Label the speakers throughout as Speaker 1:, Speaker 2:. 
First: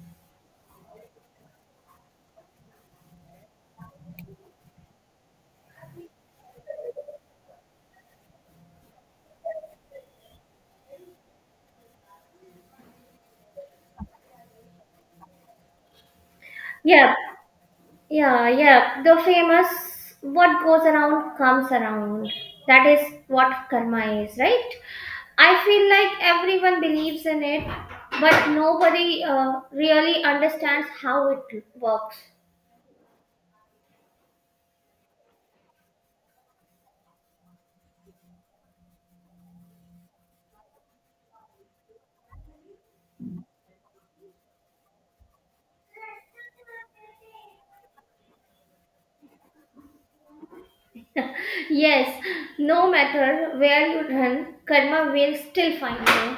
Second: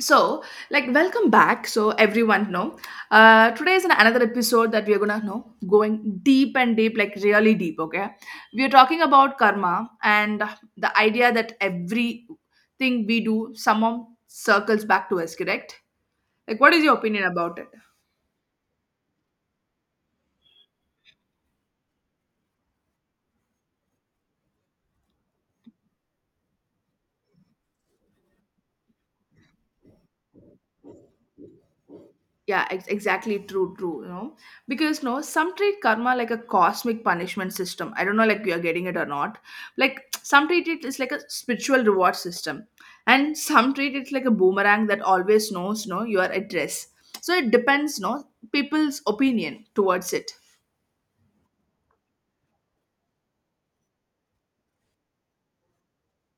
Speaker 1: so like, welcome back, so everyone know, today is another episode that we're gonna know going deep and deep, like really deep, okay. We're talking about karma and the idea that everything we do somehow circles back to us, correct? Like, what is your
Speaker 2: Yeah,
Speaker 1: opinion about it?
Speaker 2: yeah, yeah. The famous what goes around comes around. That is what karma is, right? I feel like everyone believes in it, but nobody really understands how it works.
Speaker 1: Yeah, exactly, true, you know, because no, some treat karma like a cosmic punishment system, I don't know, like you are getting it or not. Like, some treat it is like a spiritual reward system, and some treat it like a boomerang that always knows, no, your address. So it depends, no, people's opinion towards it.
Speaker 2: Yes, no matter where you run, karma will still find you.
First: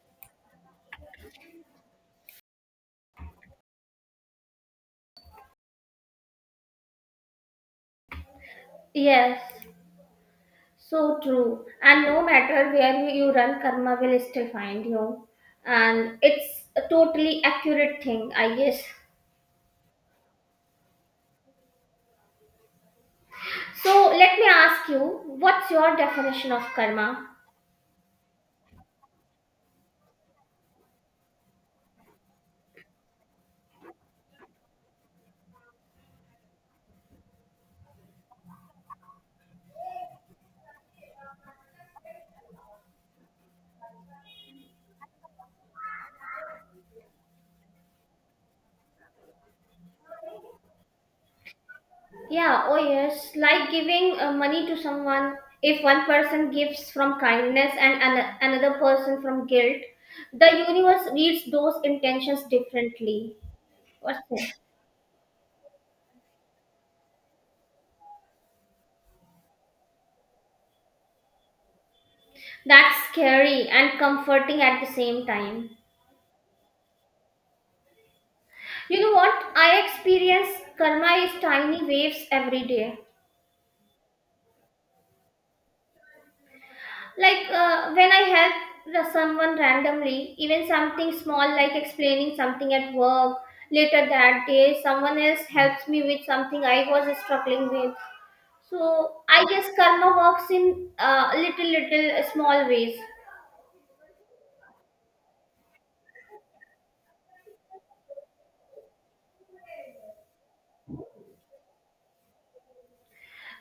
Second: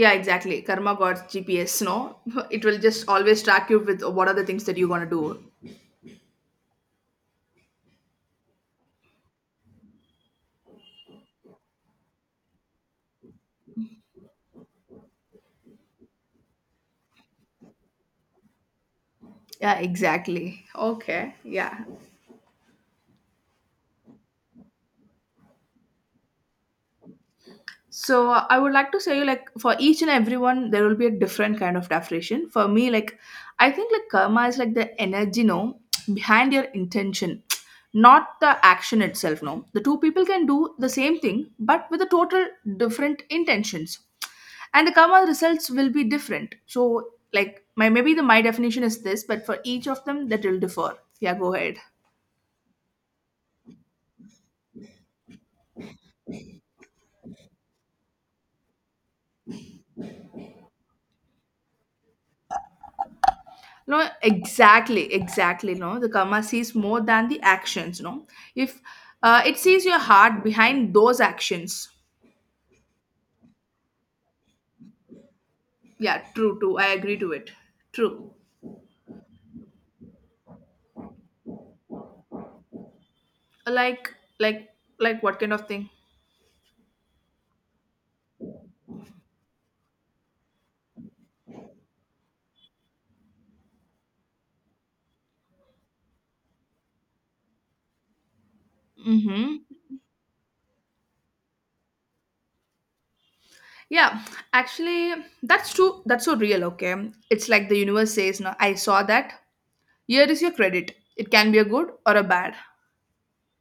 Speaker 1: Yeah, exactly, karma got GPS, no. It will just always track you with what are the things that you're gonna do.
Speaker 2: Yes, so true. And no matter where you run, karma will still find you. And it's a totally accurate thing, I guess.
Speaker 1: Yeah, exactly, okay, yeah.
Speaker 2: So let me ask you, what's your definition of karma?
Speaker 1: So I would like to say, like for each and everyone there will be a different kind of definition. For me, like I think like karma is like the energy, no, behind your intention, not the action itself. No, the two people can do the same thing but with a total different intentions, and the karma results will be different. So like my, maybe the my definition is this, but for each of them that will differ. Yeah, go ahead.
Speaker 2: Yeah, oh yes, like giving money to someone. If one person gives from kindness and another person from guilt, the universe reads those intentions differently.
Speaker 1: No,
Speaker 2: What's it?
Speaker 1: exactly, exactly. No, the karma sees more than the actions. No, if it sees your heart behind those actions.
Speaker 2: That's scary and comforting at the same time.
Speaker 1: Yeah, true, I agree to it. True.
Speaker 2: You know what? I experience karma is tiny waves every day.
Speaker 1: Like, like, like, what kind of thing?
Speaker 2: Like when I help someone randomly, even something small like explaining something at work, later that day someone else helps me with something I was struggling with. So I
Speaker 1: Mm-hmm.
Speaker 2: guess karma works in little little small ways.
Speaker 1: Yeah, actually, that's true. That's so real. Okay, it's like the universe says, "No, I saw that. Here is your credit. It can be a good or a bad."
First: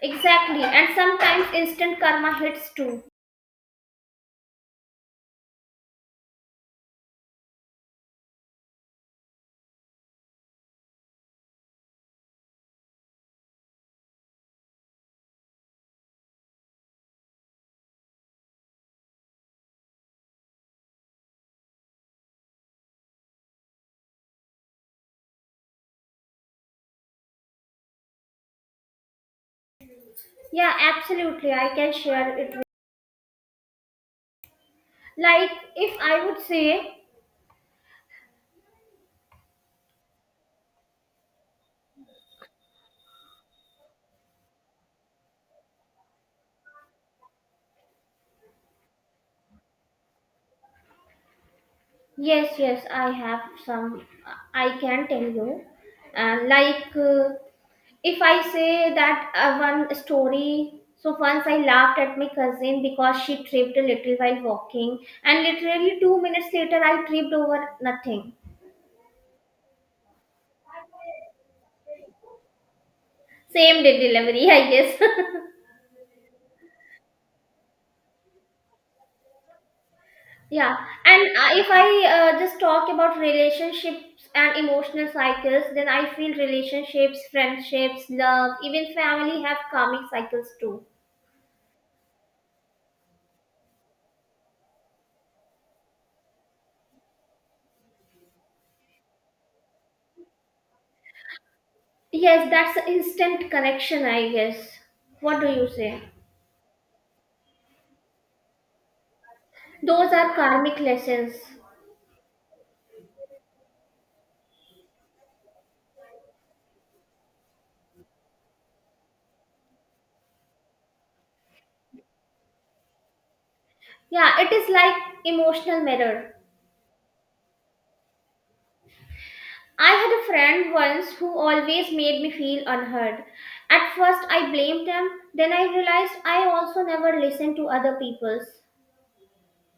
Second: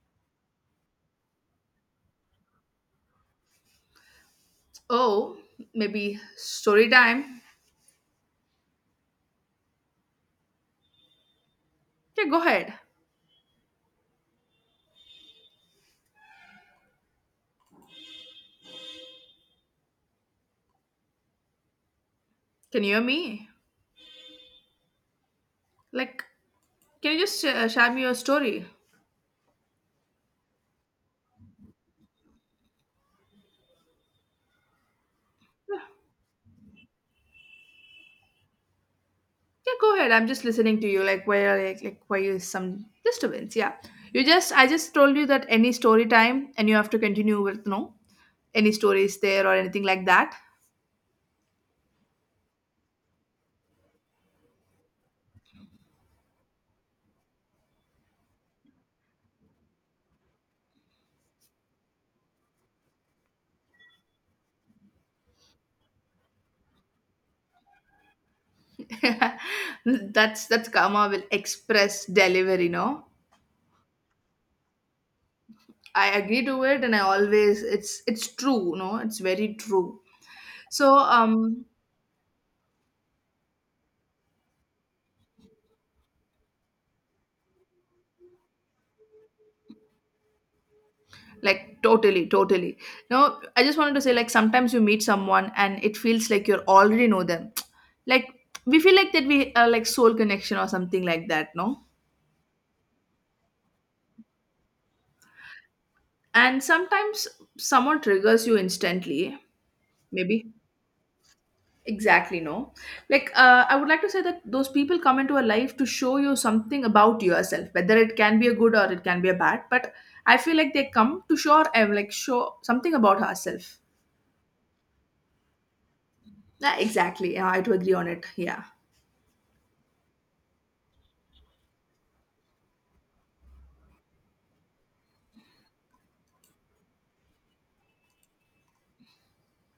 Speaker 2: Exactly, and sometimes instant karma hits too.
Speaker 1: Oh, maybe story time. Yeah, go ahead. Can you hear me? Like, can you just share me your story?
Speaker 2: Yeah, absolutely, I can share it with, like,
Speaker 1: Yeah.
Speaker 2: if I would say,
Speaker 1: Yeah, go ahead. I'm just listening to you. Like, where, where you some disturbance? Yeah, you just, I just told you that any story time, and you have to continue with no, any stories there or anything like that.
Speaker 2: yes, yes, I have some. I can tell you. And like uh, If I say that one story, so once I laughed at my cousin because she tripped a little while walking, and literally 2 minutes later, I tripped over nothing.
Speaker 1: That's karma will express delivery. No,
Speaker 2: Same day delivery, I guess.
Speaker 1: I agree to it, and I always, it's true. No, it's very true.
Speaker 2: Yeah,
Speaker 1: So,
Speaker 2: and if I just talk about relationships and emotional cycles, then I feel relationships, friendships, love, even family have karmic cycles too.
Speaker 1: like totally, no, I just wanted to say like sometimes you meet someone and it feels like you already know them. Like, we feel like that we are like soul connection or something like that, no.
Speaker 2: Yes, that's an instant connection, I guess. What do you say?
Speaker 1: And sometimes someone triggers you instantly,
Speaker 2: Those are
Speaker 1: maybe.
Speaker 2: karmic lessons.
Speaker 1: Exactly, no, like I would like to say that those people come into a life to show you something about yourself, whether it can be a good or it can be a bad, but I feel like they come to show like show something about ourselves.
Speaker 2: Yeah, it is like emotional mirror.
Speaker 1: Yeah, exactly, yeah, I do agree on it, yeah.
Speaker 2: I had a friend once who always made me feel unheard. At first I blamed them, then I realized I also never listened to other people's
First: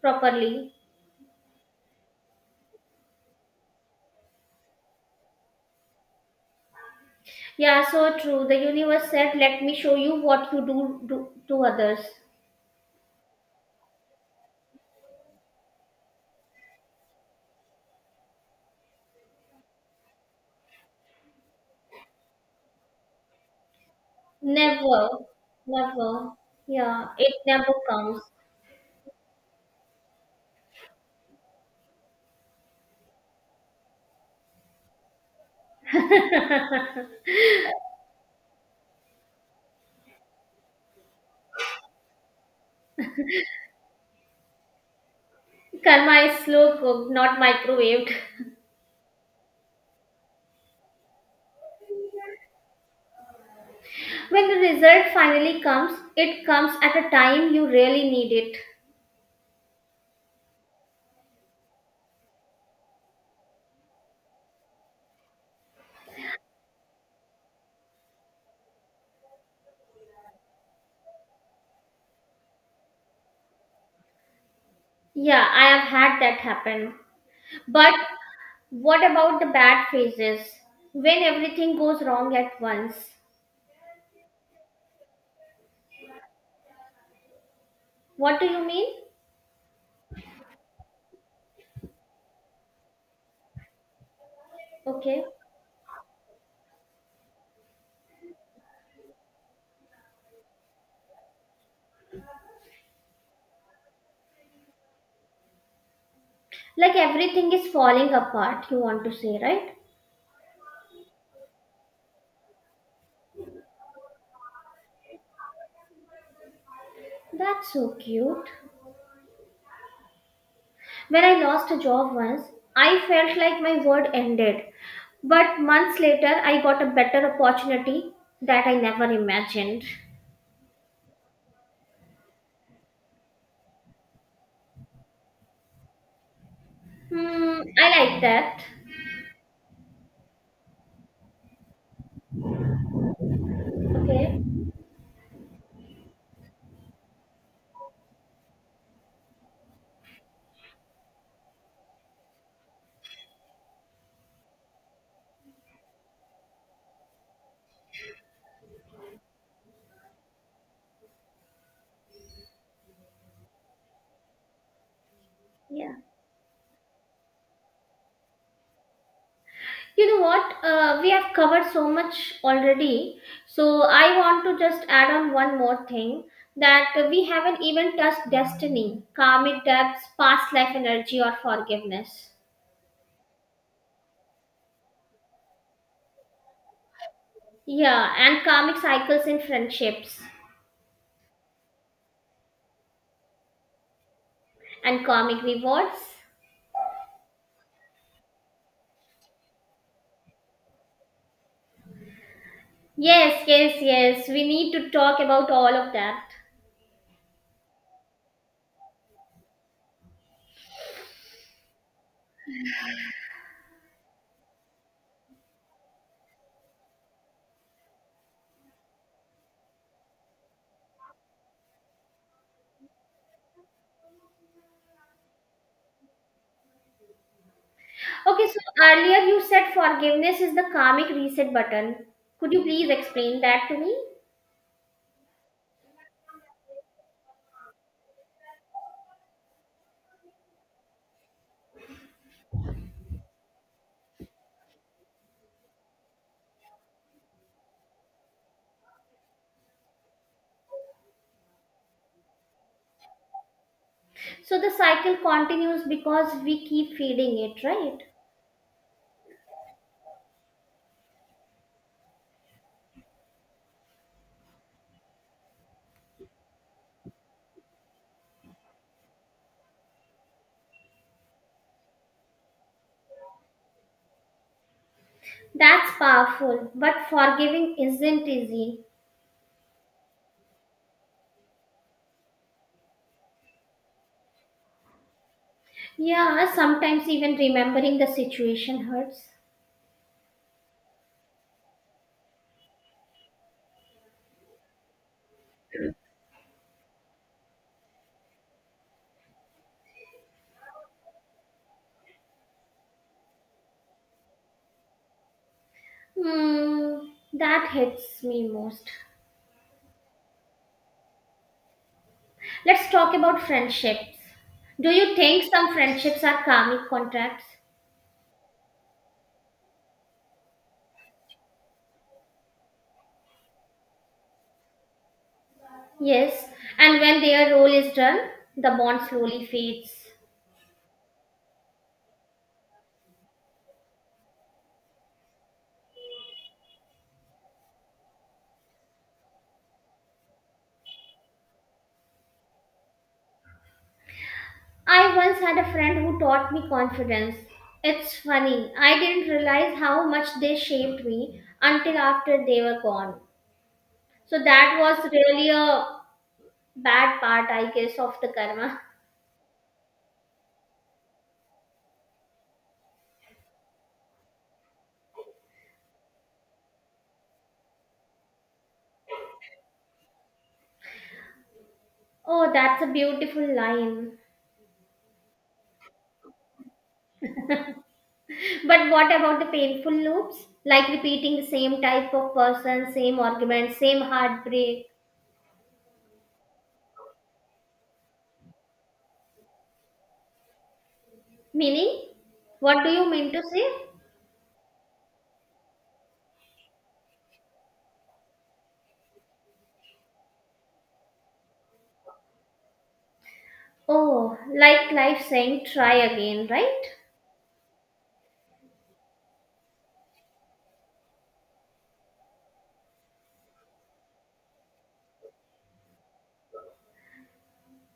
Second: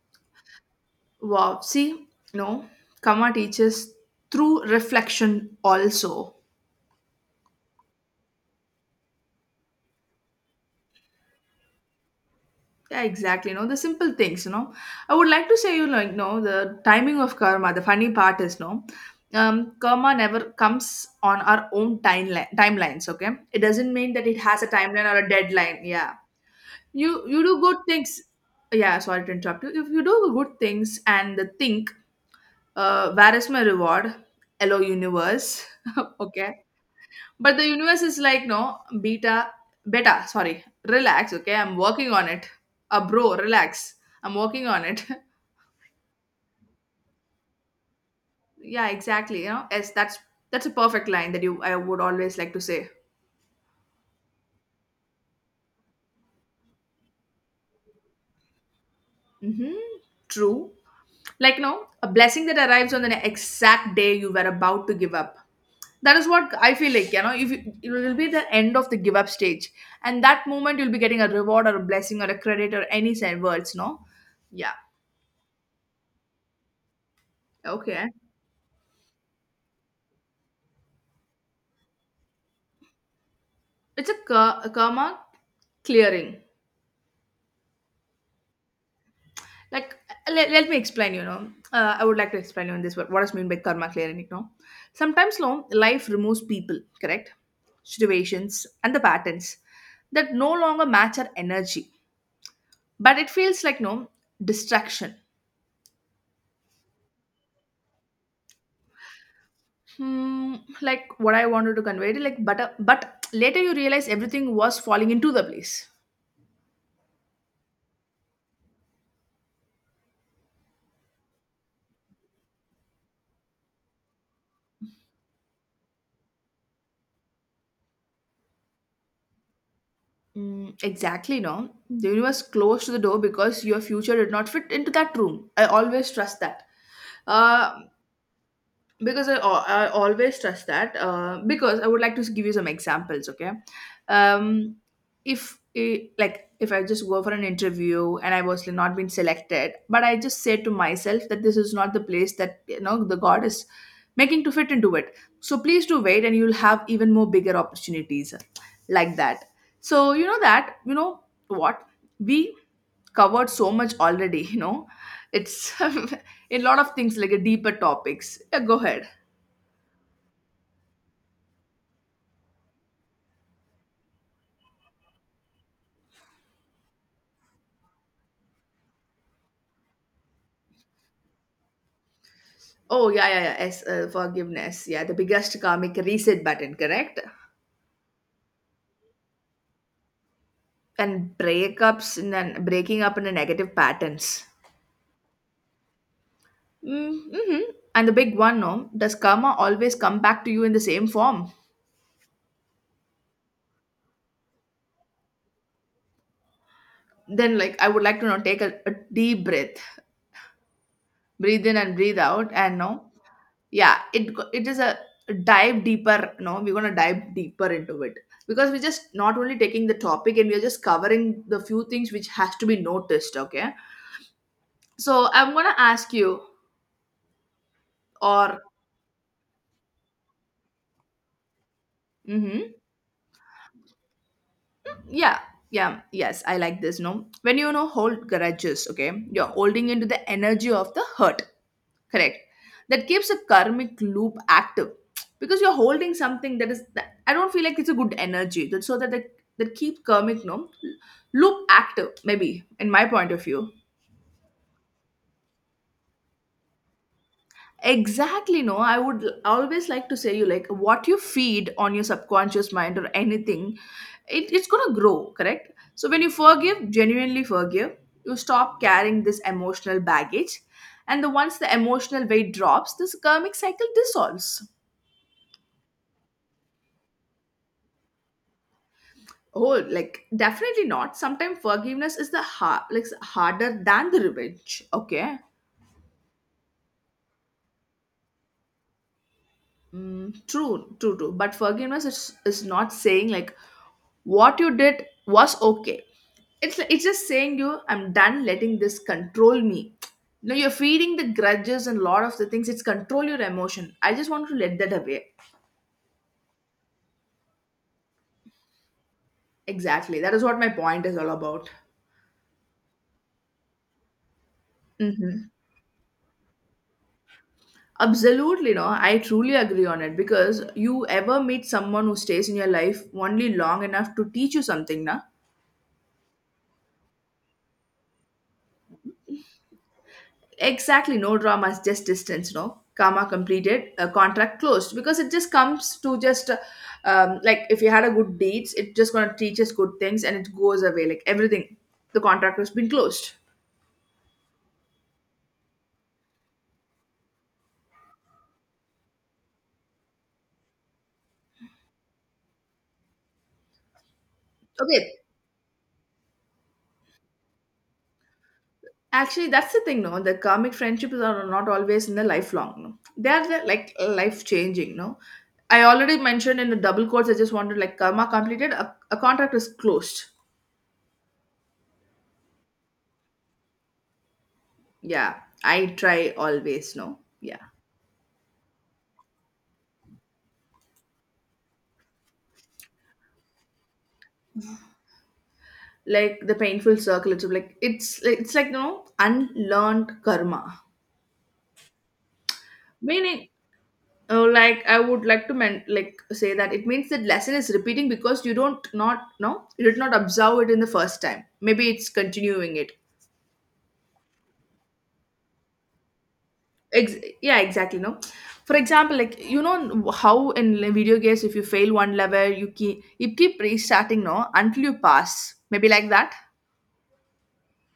Speaker 2: properly.
Speaker 1: Wow. See, no, karma teaches through reflection also.
Speaker 2: Yeah, so true. The universe said, "Let me show you what you do, do to others."
Speaker 1: Yeah, exactly. No, the simple things, you know. I would like to say, you like, no, the timing of karma, the funny part is, no, karma never comes on our own timeline, timelines, okay? It doesn't mean that it has a
Speaker 2: Never,
Speaker 1: timeline or a deadline. Yeah.
Speaker 2: never. Yeah,
Speaker 1: You,
Speaker 2: it
Speaker 1: you do
Speaker 2: never
Speaker 1: good
Speaker 2: comes.
Speaker 1: things. Yeah, sorry to interrupt you. If you do good things and think, where is my reward? Hello, universe. Okay, but the universe is like, no, beta, beta, sorry, relax, okay? I'm working on it. Bro, relax. I'm working on it.
Speaker 2: Karma is slow cooked, not microwaved.
Speaker 1: Yeah, exactly. You know, yes, that's a perfect line that you I would always like to say.
Speaker 2: When the result finally comes, it comes at a time you really need it.
Speaker 1: Mm-hmm. True. Like, no, a blessing that arrives on the exact day you were about to give up. That is what I feel like, you know, if you, it will be the end of the give up stage. And that moment you'll be getting a reward or a blessing or a credit or any words, no? Yeah.
Speaker 2: Yeah, I have had that happen. But
Speaker 1: Okay.
Speaker 2: what about the bad phases? When everything goes wrong at once.
Speaker 1: It's a a karma clearing.
Speaker 2: What do you mean?
Speaker 1: Like, let, let me explain, you know. I would like to explain you in this what is mean by karma clearing, you know.
Speaker 2: Okay.
Speaker 1: Sometimes, no, life removes people, correct, situations and the patterns that no longer match our energy, but it feels like no distraction.
Speaker 2: Like everything is falling apart, you want to say, right?
Speaker 1: Hmm, like what I wanted to convey, like but later you realize everything was falling into the place.
Speaker 2: That's so cute. When I lost a job once, I felt like my world ended. But months later, I got a better opportunity that I never imagined.
Speaker 1: Mm, exactly, no. The universe closed the door because your future did not fit into that room. I always trust that.
Speaker 2: Hmm,
Speaker 1: Uh,
Speaker 2: I like that.
Speaker 1: because I, I always trust that because I would like to give you some examples, okay.
Speaker 2: Okay.
Speaker 1: um, if like if I just go for an interview and I was not been selected but I just say to myself that this is not the place that you know the god is making to fit into it, so please do wait and you'll have even more bigger opportunities, like that. So you know that, you know what, we covered so much already. You know, it's
Speaker 2: Yeah.
Speaker 1: in a lot of things, like a deeper topics, yeah, go ahead.
Speaker 2: You know what? We have covered so much already. So I want to just add on one more thing, that we haven't even touched destiny, karmic debts, past life energy, or forgiveness.
Speaker 1: Oh yeah, yeah, yeah, yes, forgiveness, yeah, the biggest karmic reset button, correct.
Speaker 2: Yeah, and karmic cycles in friendships
Speaker 1: And breakups and then breaking up in a negative patterns.
Speaker 2: and karmic rewards.
Speaker 1: Mm, mm-hmm. And the big one, no, does karma always come back to you in the same form?
Speaker 2: Yes, yes, yes. We need to talk about all of that.
Speaker 1: Then like I would like to now take a deep breath, breathe in and breathe out, and no, yeah, it it is a dive deeper, no, we're going to dive deeper into it, because we're just not only taking the topic and we're just covering the few things which has to be noticed, okay. So I'm going to ask you
Speaker 2: Okay, so
Speaker 1: or
Speaker 2: earlier you said forgiveness is the karmic reset button. Could you
Speaker 1: hmm.
Speaker 2: please explain that to me?
Speaker 1: Yeah, yeah, yes, I like this, no, when you know hold grudges, okay, you're holding into the energy of the hurt. Correct. That keeps a karmic loop active, because you're holding something that is. That, I don't feel like it's a good energy. That, so that the, that keep karmic, no, loop active. Maybe in my point of view.
Speaker 2: So the cycle continues because we keep feeding it, right?
Speaker 1: Exactly. No, I would always like to say you like what you feed on your subconscious mind or anything, it's gonna grow. Correct. So when you forgive, genuinely forgive, you stop carrying this emotional baggage, and the once the emotional weight drops, this karmic cycle dissolves.
Speaker 2: That's powerful, but forgiving isn't easy.
Speaker 1: Oh, like definitely not. Sometimes forgiveness is the hard, like harder than the revenge. Okay.
Speaker 2: Yeah, sometimes even remembering the situation hurts.
Speaker 1: Mm, true, But forgiveness is not saying like what you did was okay. It's like, it's just saying you, I'm done letting this control me. No, you're feeding the grudges and lot of the things. It's control your emotion. I just want to let that away.
Speaker 2: Hmm, that hits me most.
Speaker 1: Exactly. That is what my point is all about.
Speaker 2: Let's talk about friendships. Do you
Speaker 1: Mhm.
Speaker 2: think some friendships are karmic contracts?
Speaker 1: Absolutely, no. I truly agree on it because you ever meet someone who stays in your life only long enough to teach you something, na?
Speaker 2: Yes, and when their role is done, the bond slowly fades.
Speaker 1: Exactly, no dramas, just distance, no. Karma completed, a contract closed, because it just comes to just like if you had a good deeds, it just gonna teach us good things and it goes away like everything. The contract has been closed.
Speaker 2: I once had a friend who taught me confidence. It's funny, I didn't realize how much they shaped me until after they were gone. So that
Speaker 1: Okay.
Speaker 2: was really a bad part, I guess, of the karma.
Speaker 1: Actually, that's the thing, no. The karmic friendships are not always in the lifelong. No, they are the, like life changing. No, I already mentioned in the double quotes. I just wanted like karma completed. A contract is closed.
Speaker 2: Oh, that's a beautiful line.
Speaker 1: Yeah, I try always. No, yeah,
Speaker 2: But what about the painful loops? Like repeating the same type of person, same argument, same heartbreak.
Speaker 1: like the painful circle. It's like it's like no unlearned karma.
Speaker 2: Meaning? What do you mean to
Speaker 1: Meaning,
Speaker 2: say?
Speaker 1: like I would like to like say that it means that lesson is repeating because you don't not no you did not observe it in the first time. Maybe it's continuing it.
Speaker 2: Oh, like life saying try again, right?
Speaker 1: Ex- yeah, exactly. No, for example, like you know how in video games, if you fail one level, you keep restarting, no, until you pass. Maybe like that.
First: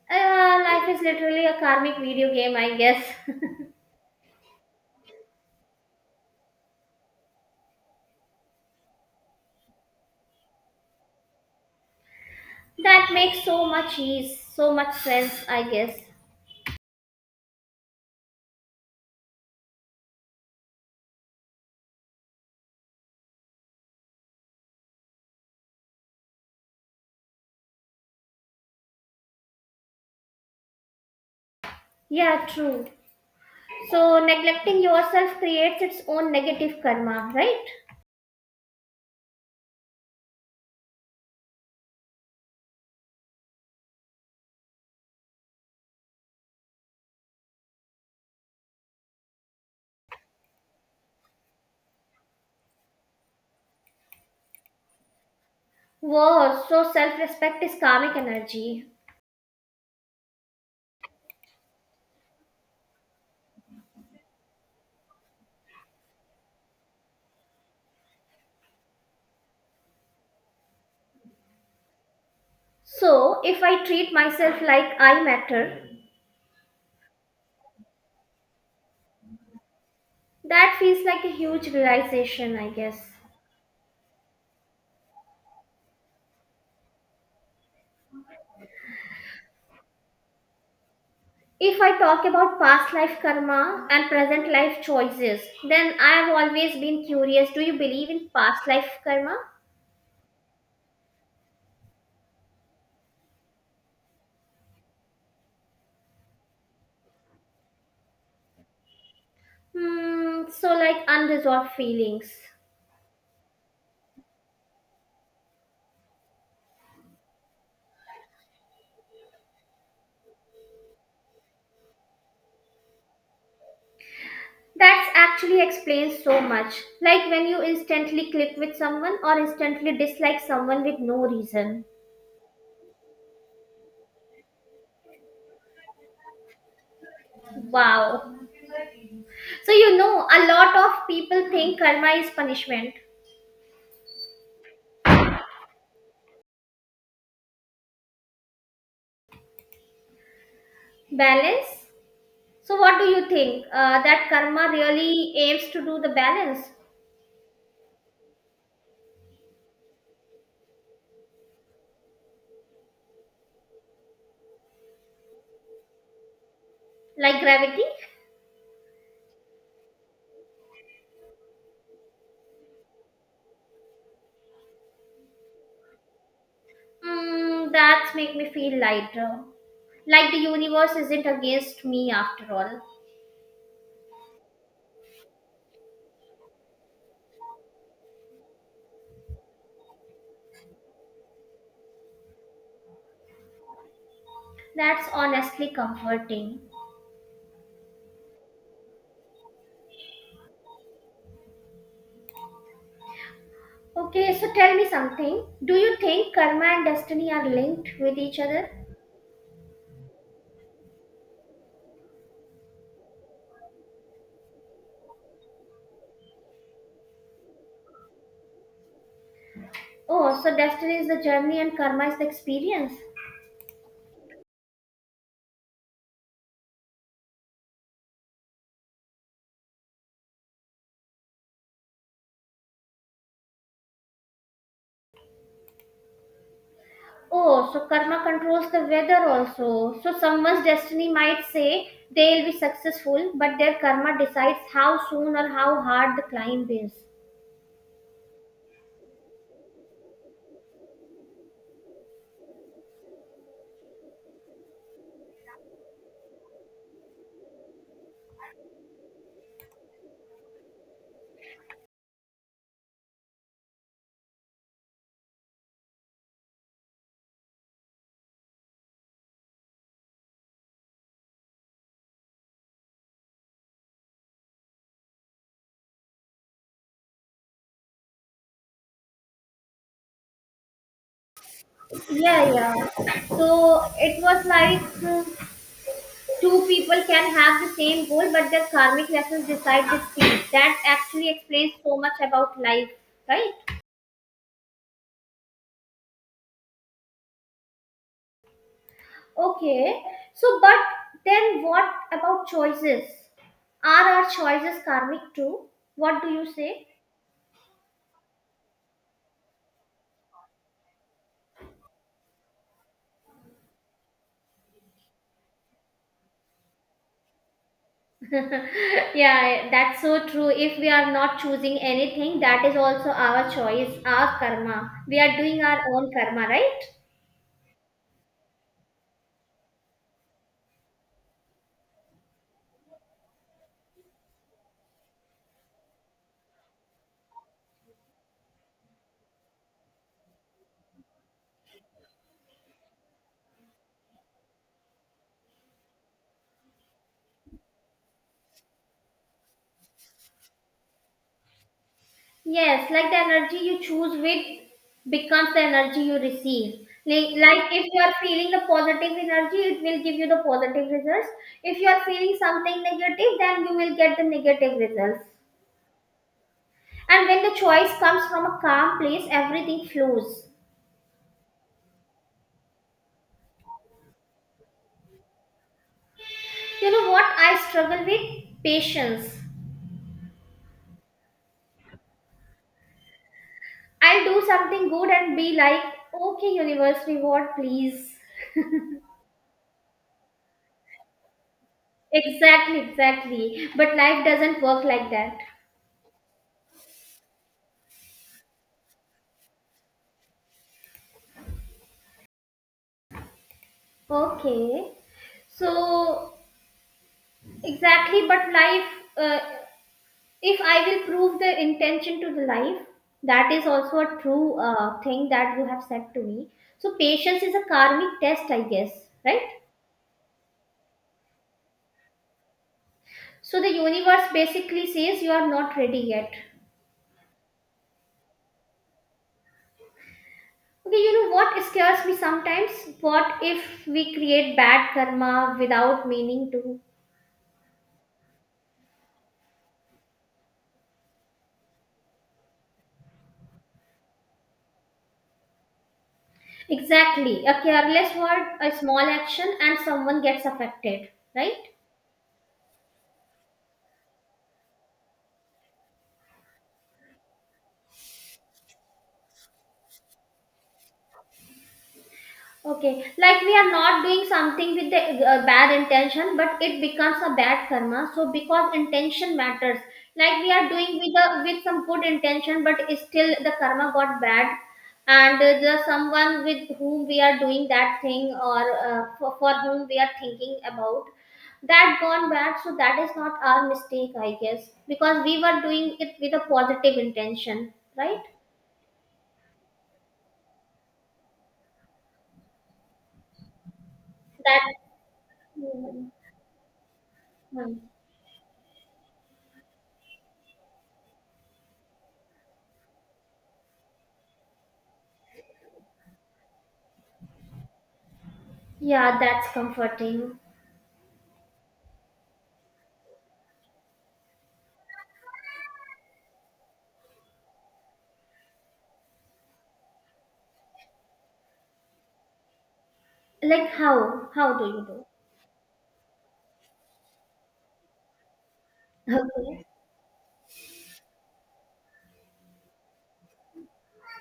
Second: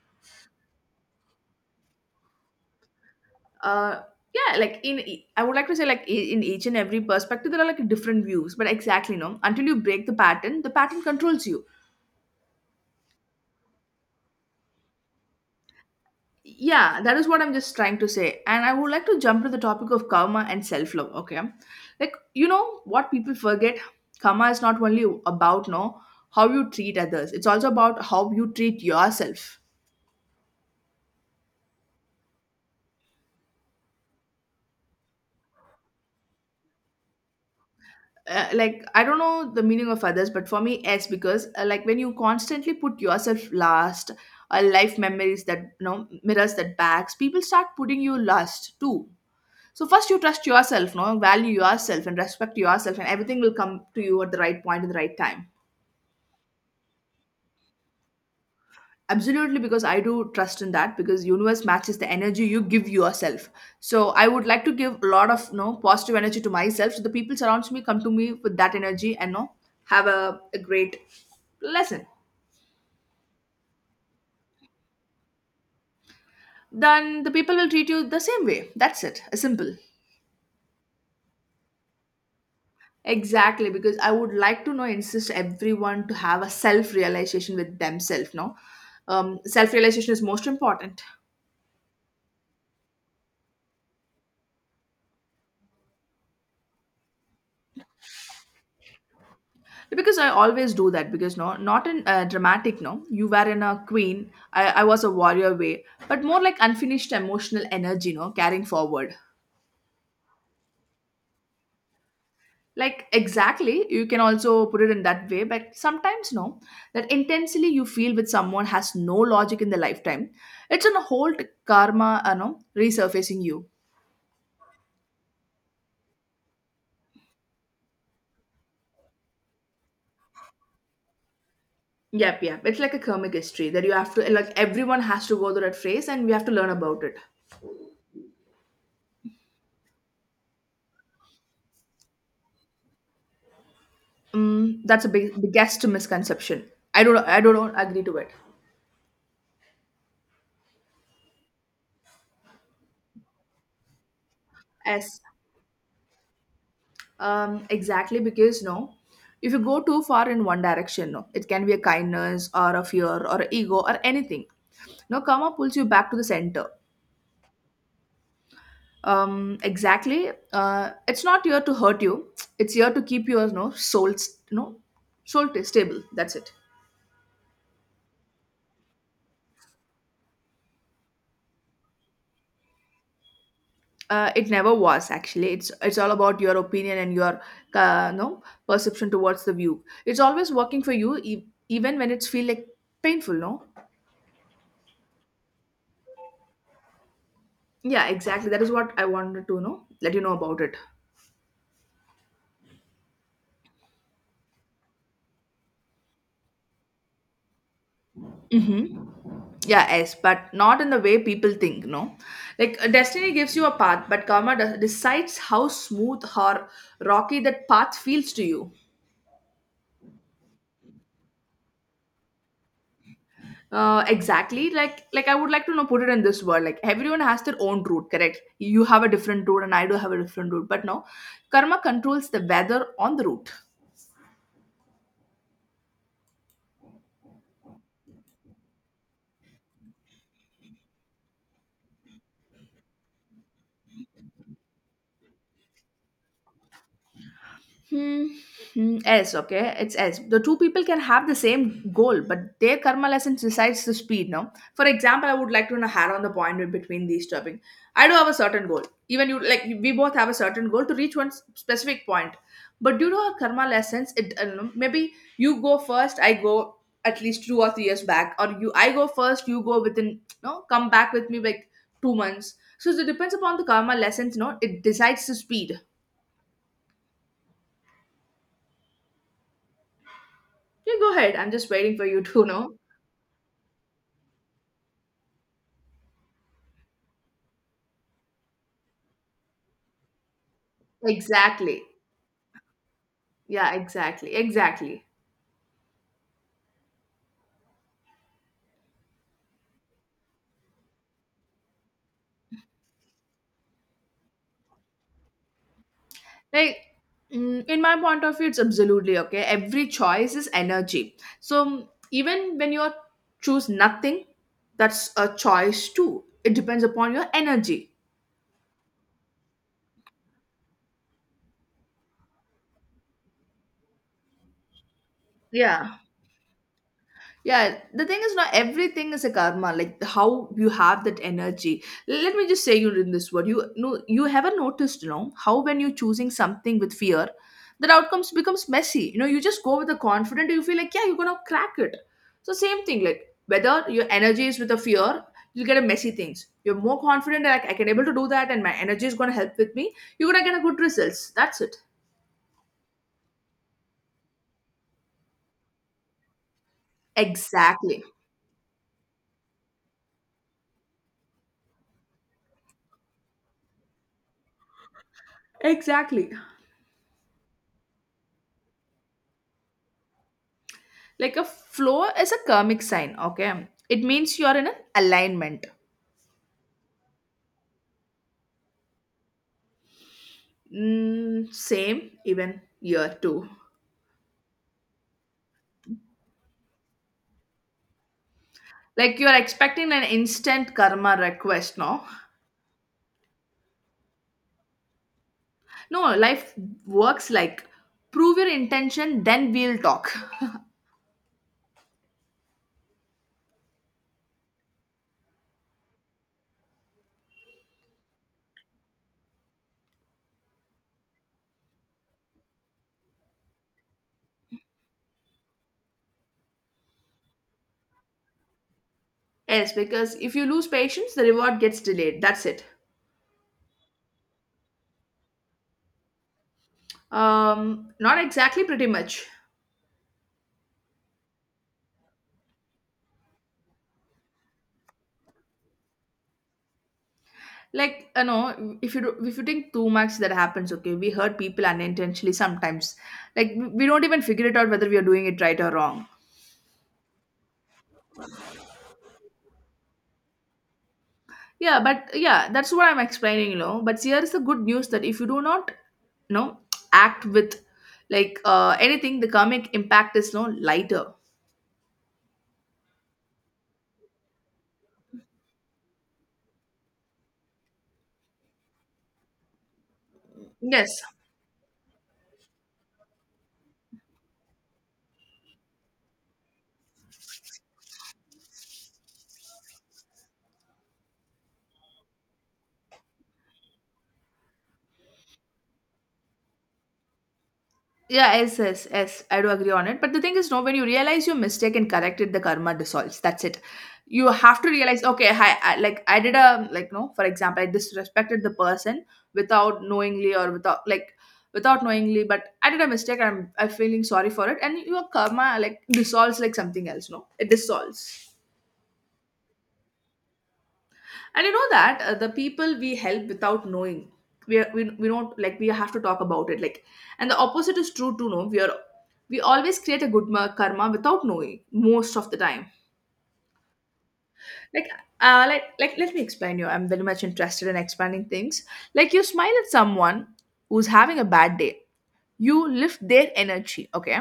Speaker 2: Uh, life is literally a karmic video game, I guess.
Speaker 1: Uh, yeah, like in I would like to say like in each and every perspective, there are like different views. But exactly, no, until you break the pattern controls you.
Speaker 2: That makes so much ease, so much sense, I guess.
Speaker 1: Yeah, that is what I'm just trying to say. And I would like to jump to the topic of karma and self love. Okay. Like, you know what people forget? Karma is not only about, no, how you treat others, it's also about how you treat yourself.
Speaker 2: Yeah, true. So neglecting yourself creates its own negative karma, right?
Speaker 1: Like I don't know the meaning of others, but for me, yes, because like when you constantly put yourself last, life memories that you know mirrors that backs, people start putting you last too. So first you trust yourself, no, value yourself and respect yourself, and everything will come to you at the right point in the right time.
Speaker 2: Wow, so self-respect is karmic energy.
Speaker 1: Absolutely, because I do trust in that because universe matches the energy you give yourself. So I would like to give a lot of no positive energy to myself. So the people surrounds me come to me with that energy and no have a great lesson.
Speaker 2: So if I treat myself like I matter,
Speaker 1: Then the people will treat you the same way. That's it. Simple.
Speaker 2: that feels like a huge realization, I guess.
Speaker 1: Exactly, because I would like to know insist everyone to have a self realization with themselves. No, Self realization is most important
Speaker 2: If I talk about past life karma and present life choices, then I have always been curious. Do you believe in past life karma?
Speaker 1: because I always do that because not in dramatic. No, you were in a queen, I was a warrior way, but more like unfinished emotional energy. No, carrying forward.
Speaker 2: Hmm, so like unresolved feelings.
Speaker 1: Like exactly, you can also put it in that way. But sometimes no, that intensely you feel with someone has no logic in the lifetime. It's an whole karma, you know, resurfacing you.
Speaker 2: That's actually explains so much. Like when you instantly click with someone or instantly dislike someone with no reason.
Speaker 1: Yep, yep. It's like a comic history that you have to like everyone has to go through that phase, and we have to learn about it.
Speaker 2: Wow. So you know, a lot of people think karma is punishment.
Speaker 1: That's a big biggest misconception. I don't agree to it.
Speaker 2: Balance? So what do you think? That karma
Speaker 1: Yes.
Speaker 2: really aims to do the balance?
Speaker 1: Exactly because no, if you go too far in one direction, no, it can be a kindness or a fear or a ego or anything. No, karma pulls you back to the center.
Speaker 2: Like gravity?
Speaker 1: Exactly. It's not here to hurt you. It's here to keep your soul, s- no soul stable. That's it.
Speaker 2: Mm, that's make me feel lighter. Like the universe isn't against me after all.
Speaker 1: Uh, it never was actually. It's all about your opinion and your no perception towards the view. It's always working for you, even when it's feel like painful. No,
Speaker 2: That's honestly comforting.
Speaker 1: yeah, exactly, that is what I wanted to know let you know about it.
Speaker 2: Okay, so tell me something. Do you think karma and destiny are linked with each other?
Speaker 1: Hmm, yeah, yes, but not in the way people think. No, like destiny gives you a path, but karma decides how smooth or rocky that path feels to you.
Speaker 2: Oh, so destiny is the journey and karma is the experience.
Speaker 1: Uh, exactly. Like I would like to know put it in this world, like everyone has their own route, correct? You have a different route and I do have a different route, but no, karma controls the weather on the route.
Speaker 2: Oh, so karma controls the weather also. So someone's destiny might say they'll be successful, but their karma decides how soon or how hard the climb is.
Speaker 1: Hmm. Hmm, yes, okay. It's S. The two people can have the same goal, but their karma lessons decides the speed. Now, for example, I would like to you know how on the point in between these topping. I do have a certain goal. Even you, like we both have a certain goal to reach one specific point. But due to our karma lessons, it I don't know, maybe you go first. I go at least 2 or 3 years back, or you I go first. You go within no come back with me like 2 months. So it depends upon the karma lessons. No, it decides the speed. You go ahead. I'm just waiting for you to
Speaker 2: Yeah, yeah.
Speaker 1: know.
Speaker 2: So it was like two people can have the same goal, but their karmic lessons decide the speed. That actually explains
Speaker 1: Exactly.
Speaker 2: so much about life, right?
Speaker 1: Yeah, exactly. Exactly.
Speaker 2: Okay. So, but then what about choices? Are our choices karmic too? What do you
Speaker 1: Like,
Speaker 2: say?
Speaker 1: in my point of view, it's absolutely okay. Every choice is energy. So, even when you choose nothing, that's a choice too. It depends upon your energy.
Speaker 2: Yeah, that's so true. If we are not choosing anything, that is also our choice, our karma. We are doing our
Speaker 1: Yeah.
Speaker 2: own karma, right?
Speaker 1: Yeah, the thing is, not everything is a karma. Like how you have that energy. Let me just say you in this word. You know, you haven't noticed, you know, how when you're choosing something with fear, that outcomes becomes messy. You know, you just go with the confident. You feel like yeah, you're gonna crack it. So same thing. Like whether your energy is with a fear, you'll get a messy things. You're more confident. Like I can able to do that, and my energy is gonna help with me. You're gonna get a good results. That's it.
Speaker 2: Yes, like the energy you choose with becomes the energy you receive. Like if you
Speaker 1: Exactly.
Speaker 2: are feeling the positive energy, it will give you the positive results. If you are feeling something negative, then you will get the negative results.
Speaker 1: Exactly.
Speaker 2: And when the choice comes from a calm place, everything flows.
Speaker 1: Like a flow is a karmic sign, okay? It means you're in an alignment.
Speaker 2: You know what? I struggle with patience.
Speaker 1: Mm, same, even year two.
Speaker 2: I'll do something good and be like, okay, universe, reward, please.
Speaker 1: Like you're expecting an instant karma request, no?
Speaker 2: Exactly, exactly. But life doesn't work like that.
Speaker 1: No, life works like prove your intention, then we'll talk.
Speaker 2: Okay. So, exactly, but uh, if I will prove the intention to the life, that is also a true thing that you have said to me. So, patience is a karmic test, I guess, right?
Speaker 1: Yes, because if you lose patience, the reward gets delayed. That's it.
Speaker 2: So, the universe basically says you are not ready yet.
Speaker 1: Not exactly, pretty much.
Speaker 2: Okay, you know what scares me sometimes? What if we create bad karma without meaning to?
Speaker 1: Like, you know, if you think too much that happens. Okay, we hurt people unintentionally sometimes. Like we don't even figure it out whether we are doing it right or wrong.
Speaker 2: Exactly. A careless word, a small action, and someone gets affected, right?
Speaker 1: Yeah, but yeah, that's what I'm explaining, you know. But here is the good news that if you do not, you know, act with like anything, the karmic impact is no lighter.
Speaker 2: Okay, like we are not doing something with the bad intention, but it becomes a bad karma. So because intention matters, like we are
Speaker 1: Yes.
Speaker 2: doing with some good intention, but still the karma got bad, and the someone with whom we are doing that thing or for whom we are thinking about, that gone bad. So that is not our mistake, I guess, because we were doing it with a positive intention, right?
Speaker 1: Yeah, yes, yes, yes. I do agree on it. But the thing is, no, when you realize your mistake and correct it, the karma dissolves. That's it. You have to
Speaker 2: That.
Speaker 1: realize, okay, hi, I, like
Speaker 2: Hmm.
Speaker 1: I did a like no, for example, I
Speaker 2: Hmm.
Speaker 1: disrespected the person without knowingly or without like without knowingly, but I did a mistake. I'm feeling sorry for it, and your karma like dissolves like something else. No, it dissolves.
Speaker 2: Yeah, that's comforting.
Speaker 1: And you know that the people we help without knowing, we don't like we have to talk about it. Like, and the opposite is true too. No, we are we always create a good karma without knowing most of the time.
Speaker 2: Like how do
Speaker 1: Like,
Speaker 2: you
Speaker 1: like let me explain you. I'm very much interested in expanding things. Like
Speaker 2: do?
Speaker 1: you smile
Speaker 2: Okay.
Speaker 1: at someone who's having a bad day, you lift their energy. Okay,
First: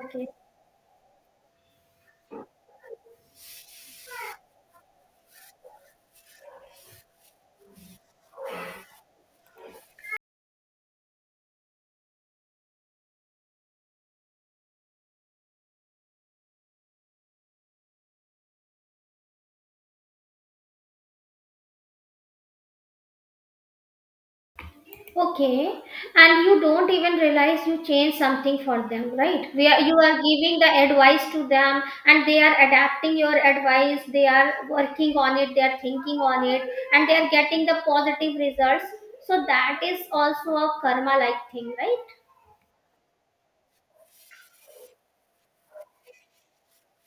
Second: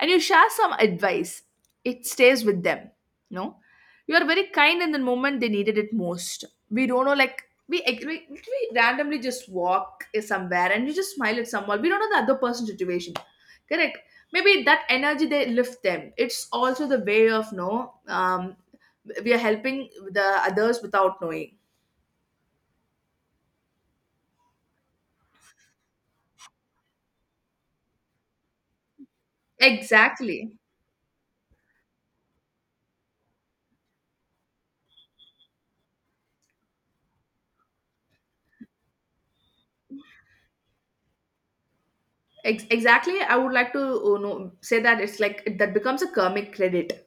Speaker 1: and you share some advice, it stays with them. No, you are very kind in the moment they needed it most. We don't know, like we agree we randomly just walk somewhere and you just smile at someone. We don't know the other person's situation, correct? Maybe that energy they lift them, it's also the way of no we are helping the others without knowing.
Speaker 2: Okay. And you don't even realize you change something for them, right? Where you are
Speaker 1: Exactly.
Speaker 2: giving the advice to them and they are adapting your advice, they are working on it, they are thinking on it, and they are getting the positive results. So that is also a karma like thing, right?
Speaker 1: Exactly, I would like to, you know, say that it's like that becomes a karmic credit.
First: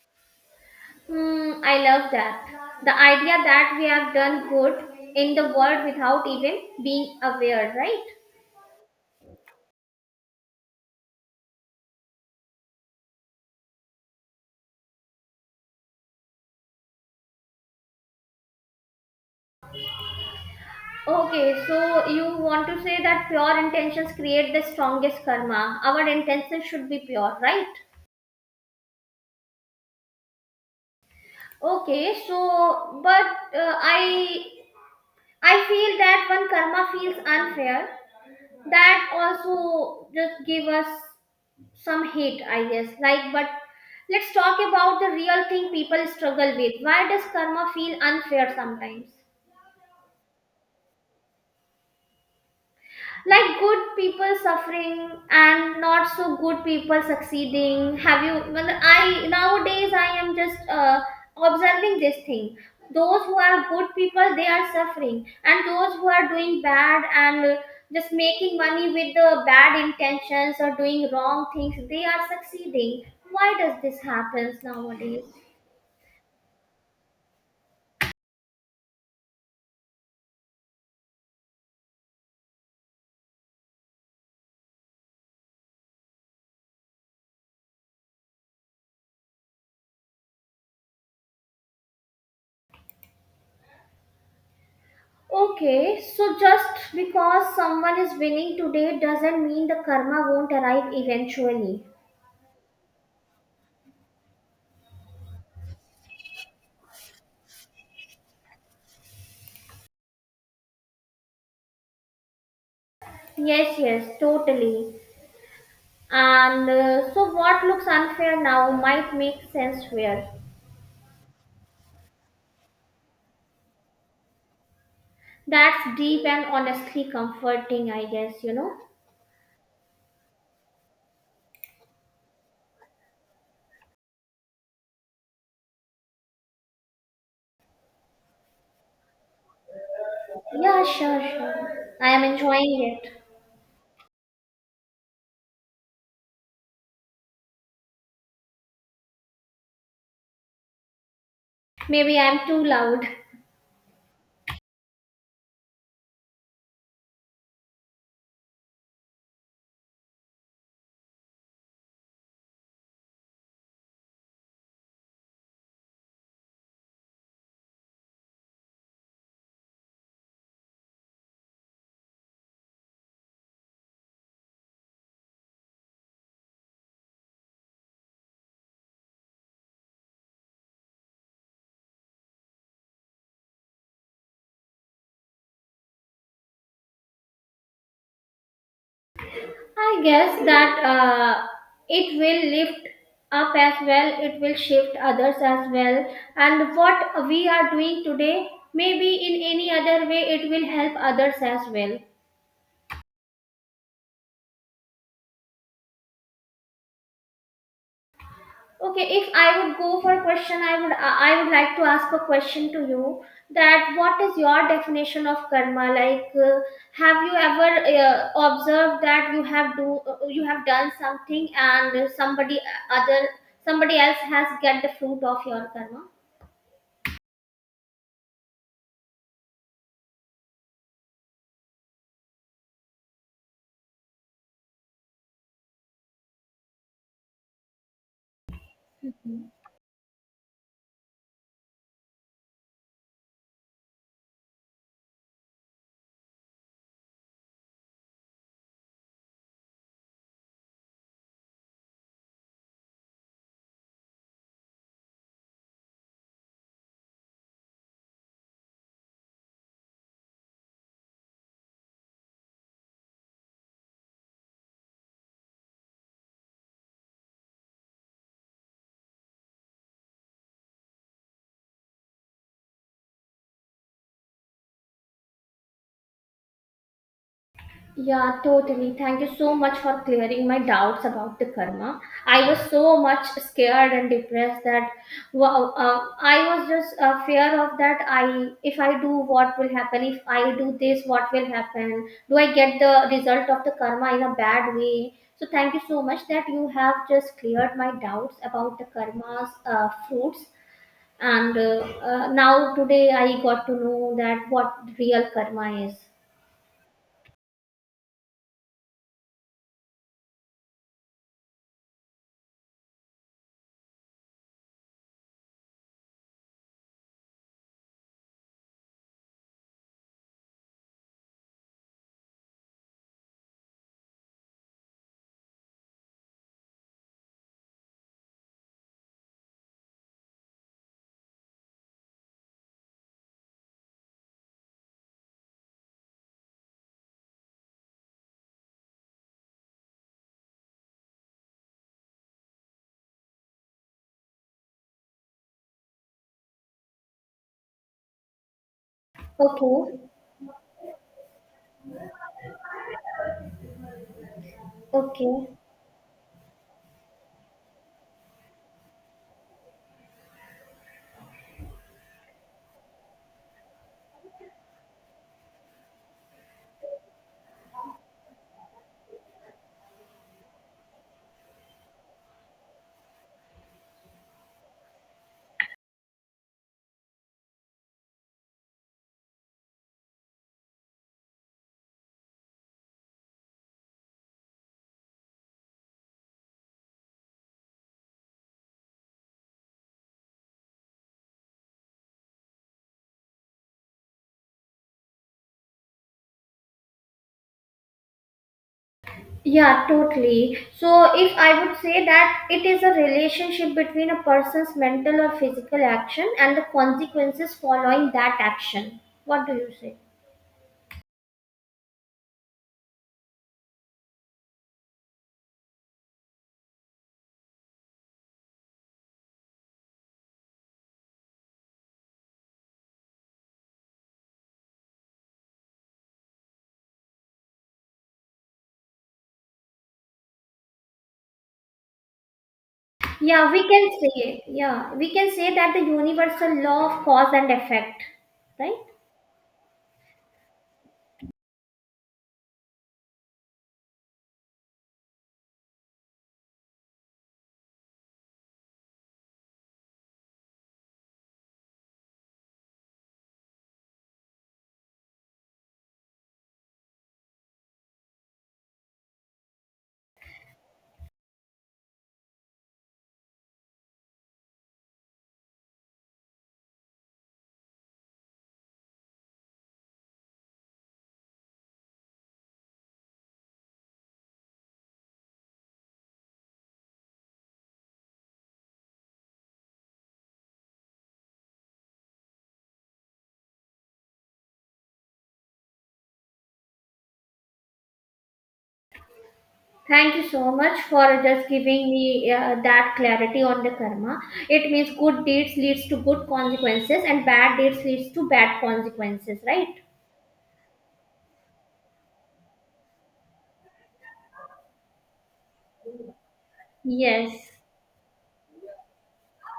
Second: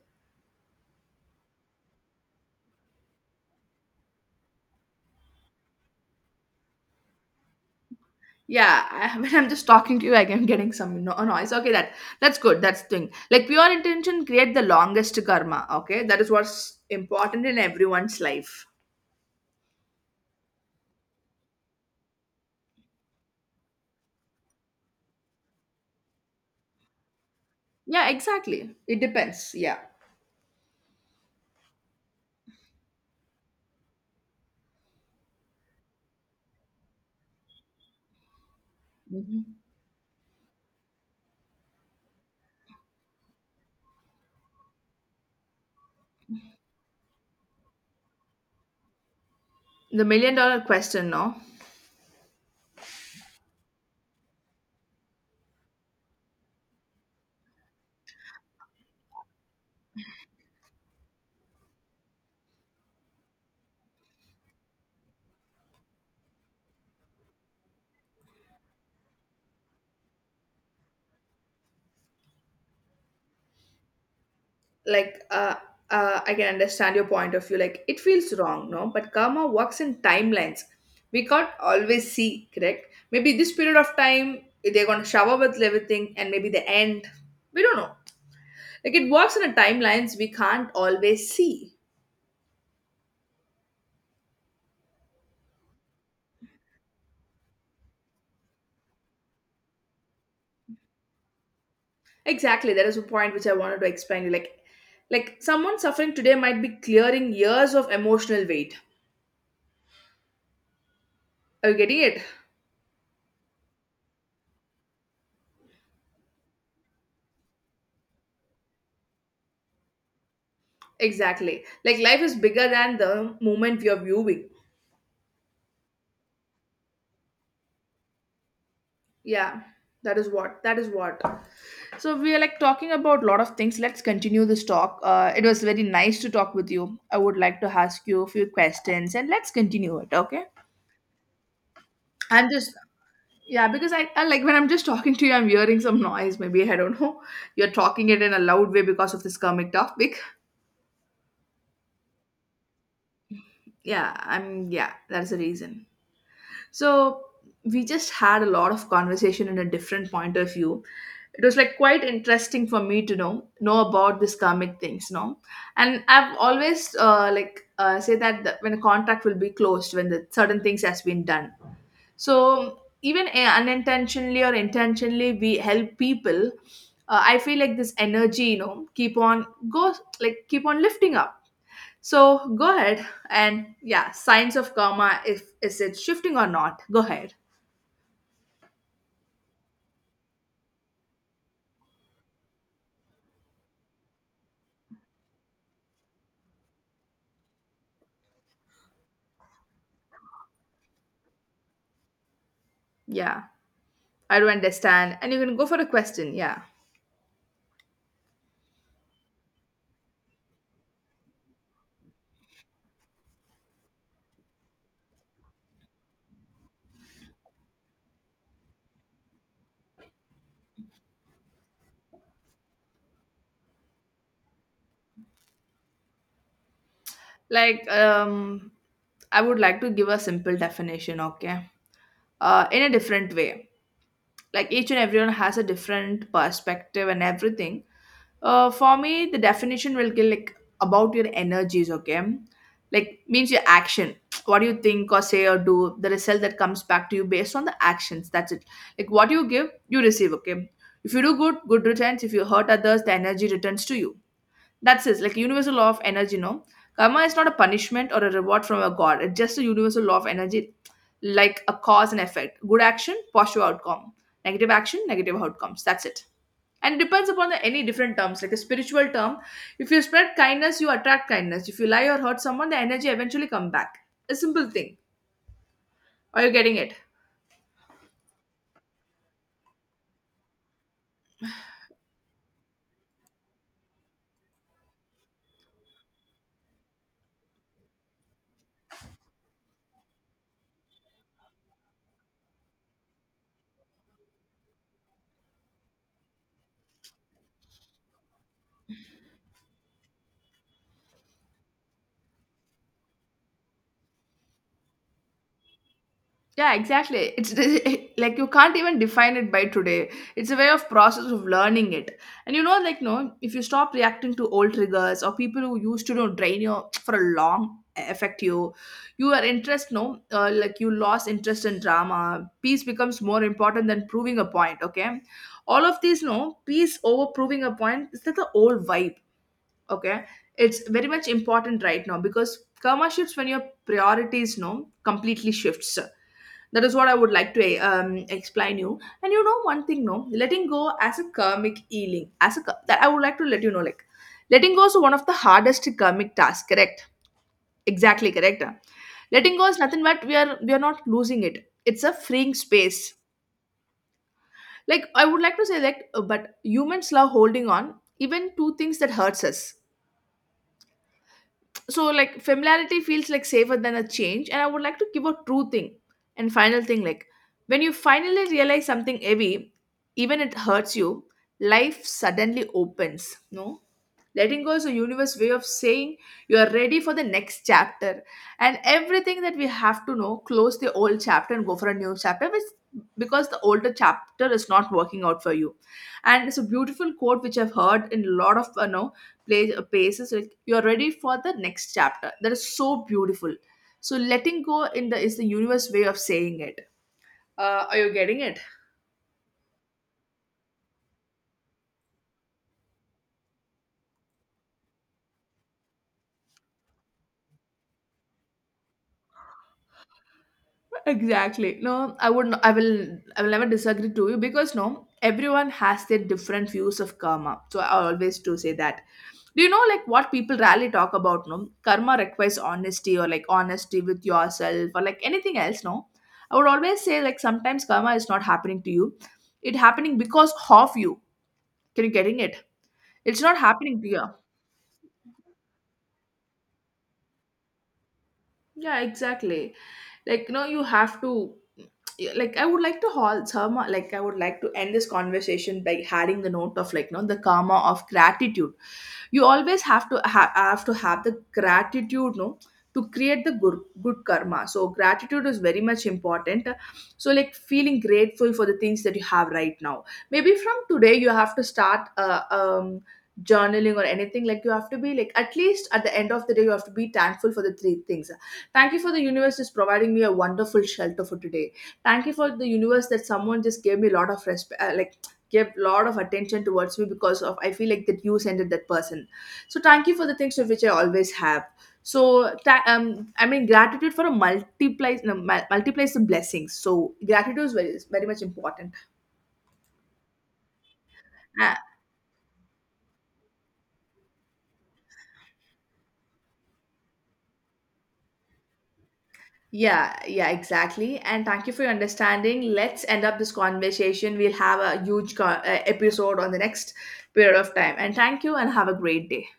Speaker 2: Hmm, I love that. The idea that we have done good in the world without even being aware, right?
Speaker 1: Yeah, I, when I'm just talking to you, I'm getting some noise, okay? That that's good. That's the thing, like pure intention create the longest karma. Okay, that is what's important in everyone's life.
Speaker 2: Okay, so you want to say that pure intentions create the strongest karma. Our intentions should be pure, right?
Speaker 1: Yeah, exactly, it depends, yeah.
Speaker 2: Okay, so but uh, I I feel that when karma feels unfair, that
Speaker 1: Mhm.
Speaker 2: also just give us some hate, I guess. Like, but let's talk about the real thing people struggle with. Why does karma feel unfair sometimes?
Speaker 1: The $1 million question, no?
Speaker 2: Like good people suffering and not so good people succeeding. Have you well i nowadays, I am just observing this thing. Those who are good people, they are suffering, and those who are doing bad and just making money with the bad intentions or doing wrong things, they are succeeding. Why does this happen
Speaker 1: Like
Speaker 2: nowadays?
Speaker 1: I can understand your point of view, like it feels wrong. No, but karma works in timelines, we can't always see, correct? Maybe this period of time they're going to shower with everything, and maybe the end we don't know. Like it works in a timelines, we can't always see.
Speaker 2: Okay, so just because someone is winning today doesn't mean the karma won't arrive eventually.
Speaker 1: Exactly, that is a point which I wanted to explain to you. Like someone suffering today might be clearing years of emotional weight. Are you getting it?
Speaker 2: Yes, yes, totally. And so, what looks unfair now might make sense fair.
Speaker 1: Exactly, like life is bigger than the moment you're viewing.
Speaker 2: That's deep and honestly comforting, I guess, you know?
Speaker 1: Yeah, that is what. That is what. So we are like talking about a lot of things. Let's continue this talk. It was very nice to talk with you. I would like to ask you a few questions and let's continue it. Okay.
Speaker 2: Yeah, sure, sure. I am
Speaker 1: I'm just
Speaker 2: enjoying it.
Speaker 1: yeah, because I like when I'm just talking to you, I'm hearing some noise. Maybe I don't know. You're talking it in a loud way because of this comic topic.
Speaker 2: Maybe I'm too loud.
Speaker 1: Yeah, I'm yeah. That's the reason. So we just had a lot of conversation in a different point of view. It was like quite interesting for me to know about this karmic things, you know. And I've always like say that the, when a contract will be closed when the certain things has been done. So even unintentionally or intentionally, we help people. I feel like this energy, you know, keep on goes like keep on lifting up. So go ahead, and yeah, signs of karma if is it shifting or not? Go ahead.
Speaker 2: I guess that it will lift up as well, it will shift others as well. And what we are doing today, maybe in any other way, it will help others as well.
Speaker 1: Yeah, I do understand. And you can go for a question. Yeah.
Speaker 2: Okay, if I would go for a question, I would like to ask a question to you, that what is your definition of karma? Have you ever uh, observed that you have done something and somebody else has get the fruit of your karma?
Speaker 1: Like, I would like to give a simple definition, okay? In a different way. Like, each and everyone has a different perspective and everything. For me, the definition will be like about your energies, okay? Like, means your action. What you think or say or do? The result that comes back to you based on the actions. That's it. Like, what you give, you receive, okay? If you do good, good returns. If you hurt others, the energy returns to you. That's it, like universal law of energy, no? Karma is not a punishment or a reward from a god. It's just a universal law of energy, like a cause and effect. Good action, positive outcome. Negative action, negative outcomes. That's it. And it depends upon the, any different terms, like a spiritual term. If you spread kindness, you attract kindness. If you lie or hurt someone, the energy eventually come back. A simple thing. Are you getting it?
Speaker 2: Yeah, totally. Thank you so much for clearing my doubts about the karma. I was so much scared and depressed that wow, I was just fear of that. I if I do, what will happen? If I do this, what will happen? Do I get the result of the karma in a bad way? So thank you so much that you have just cleared my doubts about the karma's fruits. And now today I got to know that what real karma is.
Speaker 1: Yeah, exactly. It's like you can't even define it by today. It's a way of process of learning it. And you know, like no, if you stop reacting to old triggers or people who used to, you know, drain you for a long affect you, your interest no, like you lost interest in drama. Peace becomes more important than proving a point. Okay, all of these no peace over proving a point is that the old vibe. Okay, it's very much important right now because karma shifts when your priorities no completely shifts. That is what I would like to explain you. And you know one thing no, letting go as a karmic healing, as a that I would like to let you know like letting go is one of the hardest karmic tasks, correct? Exactly, correct, ah? Letting go is
Speaker 2: Okay.
Speaker 1: nothing but we are not losing it, it's a freeing space. Like I would
Speaker 2: Okay.
Speaker 1: like to say that but humans love holding on even to things that hurts us. So like familiarity feels like safer than a change. And I would like to give a true thing and final thing, like when you finally realize something heavy, even it hurts you, life suddenly opens, no? Letting go is a universe way of saying you are ready for the next chapter. And everything that we have to know, close the old chapter and go for a new chapter, which, because the older chapter is not working out for you. And it's a beautiful quote which I've heard in a lot of no, play, paces, like you're ready for the next chapter, that is so beautiful. So letting go in the is the universe way of saying it. Are you getting it?
Speaker 2: Yeah, totally. So, if I would say that it is a relationship between a person's mental or physical action and the consequences following that action. What do you say?
Speaker 1: Exactly, no, I will I will never disagree to you, because no, everyone has their different views of karma, so I always do say that. Do you know like what people rarely talk about, no, karma requires honesty, or like honesty with yourself or like anything else, no? I would always say like sometimes karma is not happening to you, it happening because of you. Can you getting it? It's
Speaker 2: Yeah,
Speaker 1: not
Speaker 2: we can
Speaker 1: happening to you.
Speaker 2: say, yeah, we can say that the universal law of cause and effect, right?
Speaker 1: Yeah, exactly. Like, you know, you have to. Yeah, like, I would like to haul some. Like, I would like to end this conversation by adding the note of like, you know, the karma of gratitude. You always have to have to have the gratitude, no, to create the good karma. So gratitude is very much important. So like feeling grateful for the things that you have right now. Maybe from today you have to start journaling or anything. Like you have to be like at least at the end of the day you have to be thankful for the three things. Thank you for the universe just providing me a wonderful shelter for today. Thank you for the universe that someone just gave me a lot of respect, like gave a lot of attention towards me, because of I feel like that you sent it that person. So thank you for the things of which I always have. So I mean gratitude for a multiplies, no, multiplies the blessings. So gratitude is very much important.
Speaker 2: Thank you so much for just giving me that clarity on the karma. It means good deeds leads to good consequences and bad deeds leads to bad consequences, right?
Speaker 1: Yeah, yeah, exactly. And thank you for your understanding. Let's end up this conversation. We'll have a huge episode on the next
Speaker 2: Yes.
Speaker 1: period of time. And thank you and have a great day.